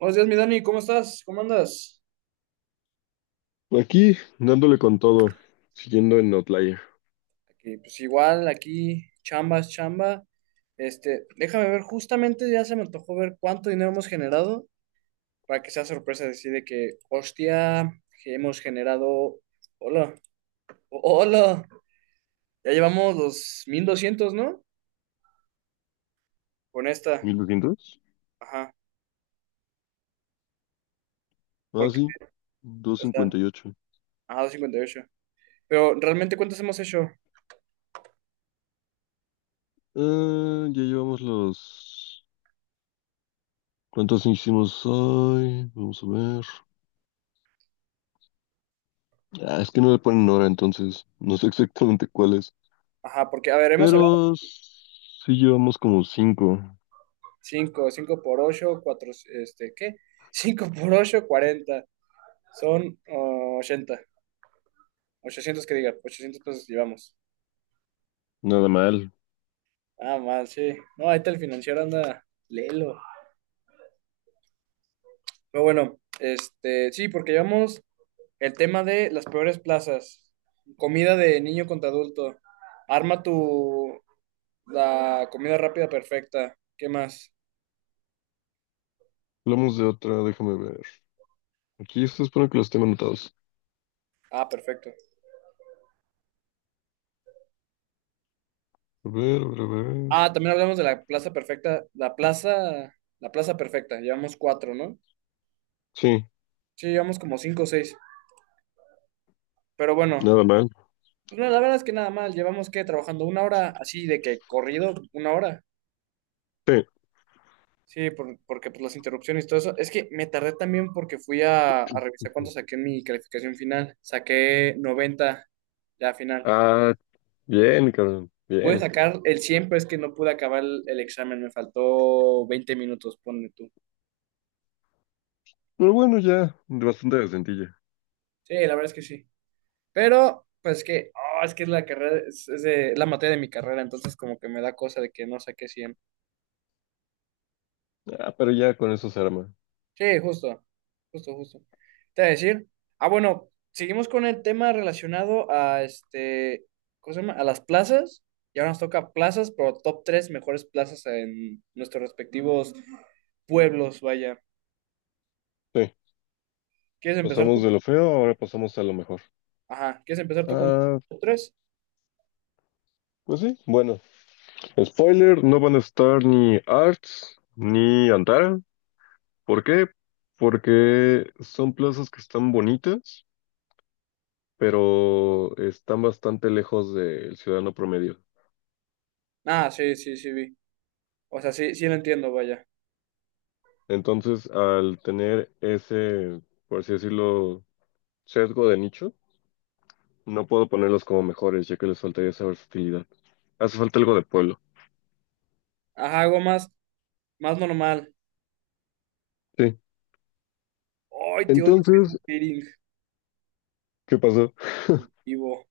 Buenos días, mi Dani, ¿cómo estás? ¿Cómo andas? Aquí, dándole con todo, siguiendo en Outlier. Aquí, pues igual, aquí, chambas, chamba. Déjame ver, justamente ya se me antojó ver cuánto dinero hemos generado para que sea sorpresa decir de que, hostia, que hemos generado. Hola, hola, ya llevamos los 1200, ¿no? Con esta, ¿1200? ajá, Ah, porque, sí, o sea, ajá, 258. 258. Pero realmente, ¿cuántos hemos hecho? Ah, ya llevamos los... ¿Cuántos hicimos hoy? Vamos a ver. Ah, es que no le ponen hora, entonces no sé exactamente cuáles. Ajá, porque, a ver, hemos hablado Pero sí llevamos como cinco. 5 5 por 8, 4, ¿qué? 5 por 8, 40. Son oh, 80. 800 que diga, 800 pesos llevamos. Nada mal. Ah, mal, sí. No, ahí está el financiero, anda, léelo. Pero bueno, sí, porque llevamos el tema de las peores plazas. Comida de niño contra adulto. Arma tu, la comida rápida perfecta. ¿Qué más? Hablamos de otra, déjame ver. Aquí esto espero que los tengo anotados. Ah, perfecto. A ver, a ver, a ver. Ah, también hablamos de la plaza perfecta. La plaza perfecta. Llevamos cuatro, ¿no? Sí, Sí, llevamos como cinco o seis. Pero bueno, nada mal. pues mira, la verdad es que nada mal, llevamos que trabajando una hora así de que corrido, una hora. Sí. Sí, porque pues las interrupciones y todo eso. Es que me tardé también porque fui a revisar cuánto saqué en mi calificación final. Saqué 90 ya final. Ah, bien, cabrón. Pude Bien. sacar el 100 pero es que no pude acabar el examen. Me faltó 20 minutos, ponle tú. Pero bueno, ya, bastante decentilla. Sí, la verdad es que sí. Pero, pues que, oh, es que es la carrera, es la materia de mi carrera, entonces como que me da cosa de que no saqué cien. Ah, pero ya con eso se arma. Sí, justo, justo, justo. Te voy a decir, ah, bueno, seguimos con el tema relacionado a ¿cómo se llama? A las plazas. Y ahora nos toca plazas, pero top tres mejores plazas en nuestros respectivos pueblos, vaya. Sí, ¿Quieres empezar tú? pasamos de lo feo, ahora pasamos a lo mejor. Ajá, ¿quieres empezar tú con Ah, top tres? pues sí, bueno. Spoiler, no van a estar ni Arts ni Antara. ¿Por qué? Porque son plazas que están bonitas, pero están bastante lejos del ciudadano promedio. Ah, sí, sí, sí, vi. O sea, sí, sí lo entiendo, vaya. Entonces, al tener ese, por así decirlo, sesgo de nicho, no puedo ponerlos como mejores, ya que les faltaría esa versatilidad. Hace falta algo de pueblo. Ajá, algo más, más normal. Sí. Ay, te odio Entonces, Facebook Dating, ¿qué pasó? Ivo.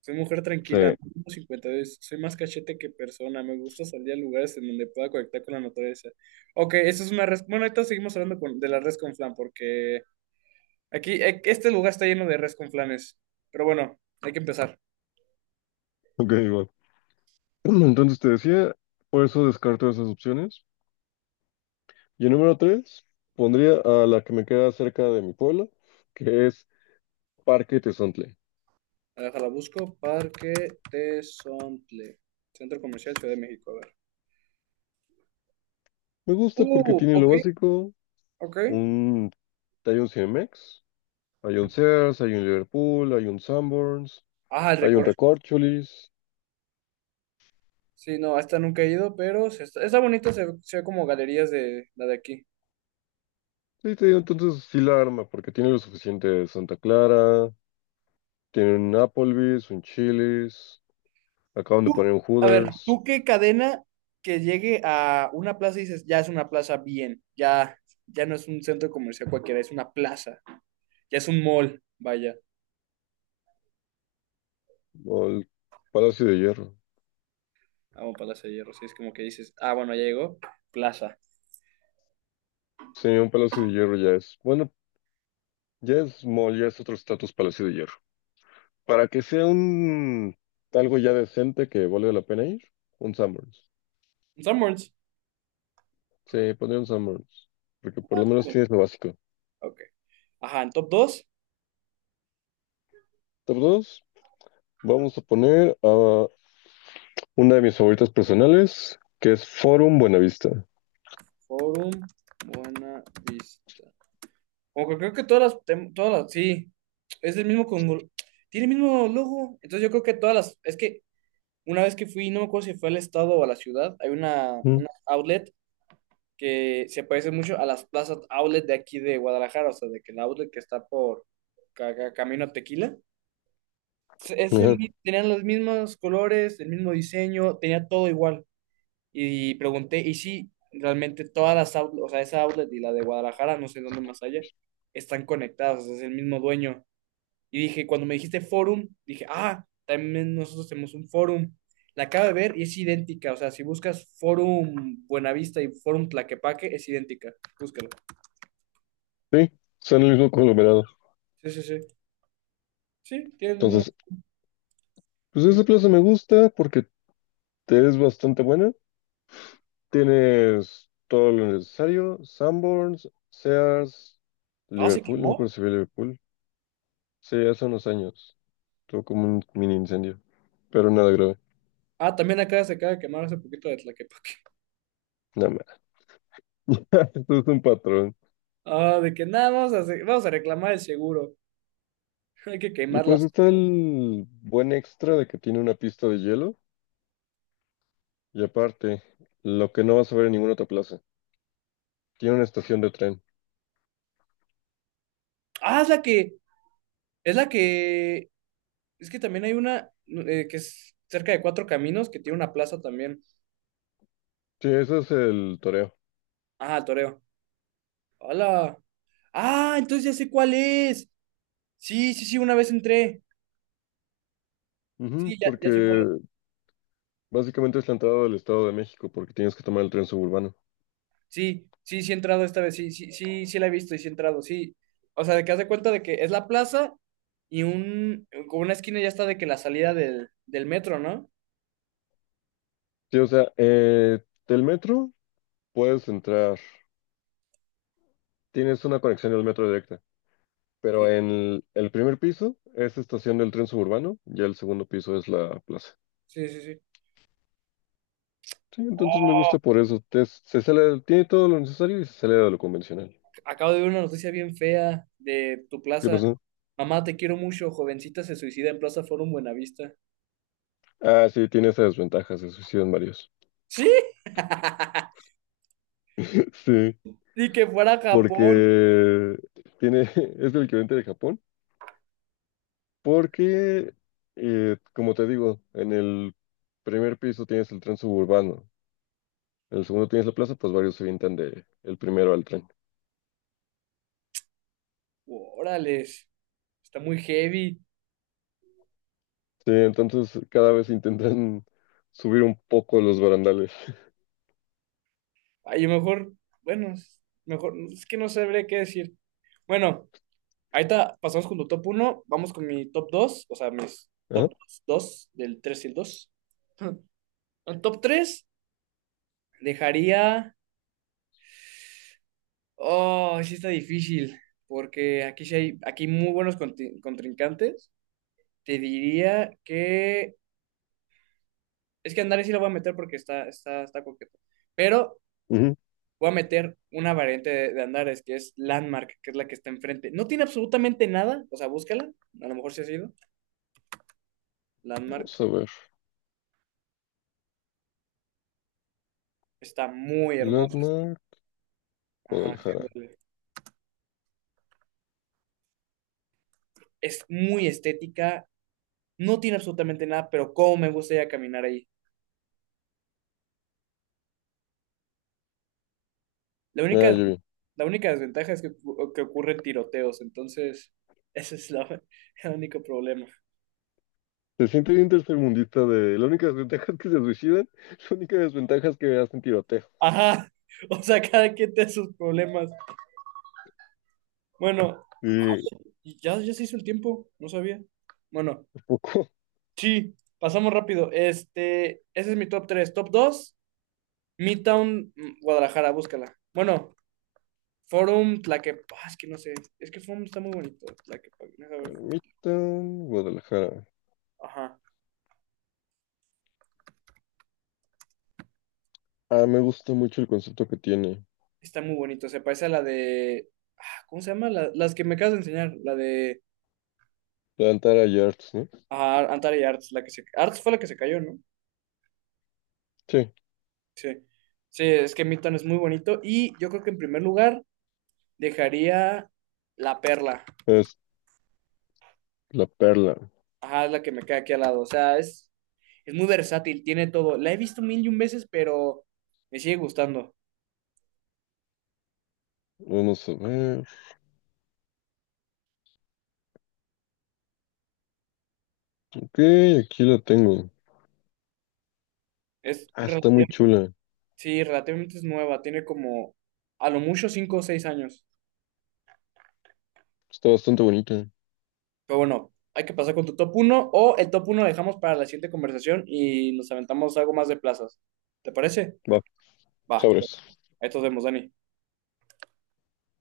Soy mujer tranquila, Sí. mido cincuenta y dos, soy más cachete que persona, me gusta salir a lugares en donde pueda conectar con la naturaleza. Ok, eso es una res... Bueno, ahorita seguimos hablando de la res con flan, porque aquí, este lugar está lleno de res con flanes. Pero bueno, hay que empezar. Ok, igual. Entonces te decía, por eso descarto esas opciones. Y el número tres, pondría a la que me queda cerca de mi pueblo, que es Parque Tezontle. A ver, déjala, busco. Parque Tesontle, Centro Comercial Ciudad de México, a ver. Me gusta porque tiene lo Ok, básico, ok. un... hay un CMX, hay un Sears, hay un Liverpool, hay un Sanborns, Ah, el hay un recorrido. Recorcholis. Sí, no, hasta nunca he ido, pero se está, está bonito, se ve como galerías de la de aquí. Sí, te digo, entonces sí la arma, porque tiene lo suficiente de Santa Clara. Tienen un Applebee's, un Chili's, acaban de Tú- poner un a ver, Hooters, ¿tú qué cadena que llegue a una plaza y dices, ya es una plaza bien, ya, ya no es un centro comercial cualquiera, es una plaza, ya es un mall, vaya, o el Palacio de Hierro. vamos para Plaza de Hierro, si es como que dices, ah, bueno, ya llegó, plaza. Sí, un Palacio de Hierro ya es, bueno, ya es mall, ya es otro estatus Palacio de Hierro. Para que sea un algo ya decente que valga la pena ir, un Sanborns. Sanborns. Sí, pondría un Sanborns, porque por lo menos Bien, tienes lo básico. ok. Ajá, en top 2 Top 2, vamos a poner a una de mis favoritas personales, que es Forum Buenavista. Forum, Buena Vista. Como que creo que todas todas las, sí, es el mismo con, tiene el mismo logo, entonces yo creo que todas las, es que una vez que fui, no me acuerdo si fue al estado o a la ciudad, hay Mm. una outlet que se parece mucho a las plazas outlet de aquí de Guadalajara, o sea, de que el outlet que está por Camino a Tequila, Ajá. Tenían los mismos colores, el mismo diseño, tenía todo igual. Y pregunté, y sí, realmente todas las outlets, o sea, esa outlet y la de Guadalajara, no sé dónde más allá, están conectadas, o sea, es el mismo dueño. Y dije, cuando me dijiste forum, dije, ah, también nosotros tenemos un forum. La acabo de ver y es idéntica. O sea, si buscas forum Buenavista y forum Tlaquepaque, es idéntica. Búscala. Sí, son el mismo conglomerado. Sí, sí, sí. Sí, tiene el Entonces, mismo. pues Mm. esa plaza me gusta porque Te es bastante buena. Tienes todo lo necesario. Sanborns, Sears, No, se Liverpool. No me quemó. acuerdo si fue Liverpool. Sí, hace unos años. Tuvo como un mini incendio. Pero nada grave. Ah, también acá se acaba de quemar hace poquito de Tlaquepaque. Nada más. Esto es un patrón. Ah, de que nada, vamos a reclamar el seguro. Hay que Y pues quemarlas. está el buen extra de que tiene una pista de hielo. Y aparte, lo que no vas a ver en ninguna otra plaza. Tiene una estación de tren. Ah, es la que, es la que, es que también hay una que es cerca de Cuatro Caminos que tiene una plaza también. Sí, ese es el toreo. Ah, el Toreo. Hola. Ah, entonces ya sé cuál es. Sí, sí, sí, una vez entré. Ujú, Sí, ya, porque ya sé cuál es. básicamente es la entrada del Estado de México, porque tienes que tomar el tren suburbano. Sí, sí, sí he entrado esta vez. Sí, sí, sí, sí la he visto y sí he entrado, sí. O sea, de que haz de cuenta de que es la plaza y un, con una esquina ya está de que la salida del metro, ¿no? Sí, o sea, del metro puedes entrar, tienes una conexión del metro directa, pero Sí, en el primer piso es estación del tren suburbano y el segundo piso es la plaza. sí, sí, sí. Sí, entonces me Oh, gusta por eso. Se sale, tiene todo lo necesario y se sale de lo convencional. acabo de ver una noticia bien fea de tu ¿Qué plaza. pasó? Mamá, te quiero mucho. Jovencita se suicida en Plaza Forum Buenavista. Ah, sí, tiene esas desventajas, se suicidan varios. Sí, Sí, ni que fuera Japón. porque tiene, es el equivalente de Japón, porque, como te digo, en el primer piso tienes el tren suburbano. El segundo tienes la plaza, pues varios se avientan de el primero al tren. Órales, está muy heavy. Sí, entonces cada vez intentan subir un poco los barandales. A lo mejor, bueno, mejor, es que no sabré qué decir. Bueno, ahorita pasamos con tu top uno, vamos con mi top dos, o sea, mis Ajá, top dos, del 3 y el dos. El top 3 dejaría. Oh, sí está difícil, porque aquí sí hay, aquí hay muy buenos contrincantes. Te diría que. Es que Andrés sí lo voy a meter porque está, está, está coqueto. Pero ujú. voy a meter una variante de Andares, que es Landmark, que es la que está enfrente. No tiene absolutamente nada, o sea, búscala, a lo mejor se ha sido. Landmark Vamos a ver. está muy hermosa. Latmar, Ajá, Guadalajara. es muy estética, no tiene absolutamente nada, pero cómo me gusta ya caminar ahí. La Ah, única, ya vi. la única desventaja es que, que ocurren tiroteos, entonces ese es el único problema. Se siente bien tercermundista de... La única desventaja es que se suicidan. La única desventaja es que hacen tiroteo. Ajá, o sea, cada quien tiene sus problemas. Bueno, Y y ya, ya se hizo el tiempo, no sabía. Bueno, un poco. sí, pasamos rápido. Ese es mi top tres. Top 2 Midtown, mm, Guadalajara, búscala. Bueno, Forum Tlaquepaque, ah, es que no sé, es que Forum está muy bonito, Tlaquepaque, deja ver. Ermitan, Guadalajara. Ajá, Ah, me gusta mucho el concepto que tiene. está muy bonito, se parece a ah, ¿cómo se llama? Las que me acabas de enseñar, la de Plantara Yards, ¿no? ah, Antara y Arts, la que se, Arts fue la que se cayó, ¿no? Sí, Sí, sí, es que Midtown es muy bonito y yo creo que en primer lugar dejaría La Perla, es la perla. ajá, es la que me queda aquí al lado, o sea, es. Es muy versátil, tiene todo. La he visto mil y un veces, pero me sigue gustando. Vamos a ver. Ok, aquí la tengo. Es Ah, está muy relativamente, chula. sí, relativamente es nueva, tiene como a lo mucho cinco o seis años. Está bastante bonita. Pero bueno, hay que pasar con tu top uno, o el top uno lo dejamos para la siguiente conversación y nos aventamos algo más de plazas. ¿Te parece? Va, Va, sobres. ahí nos vemos, Dani.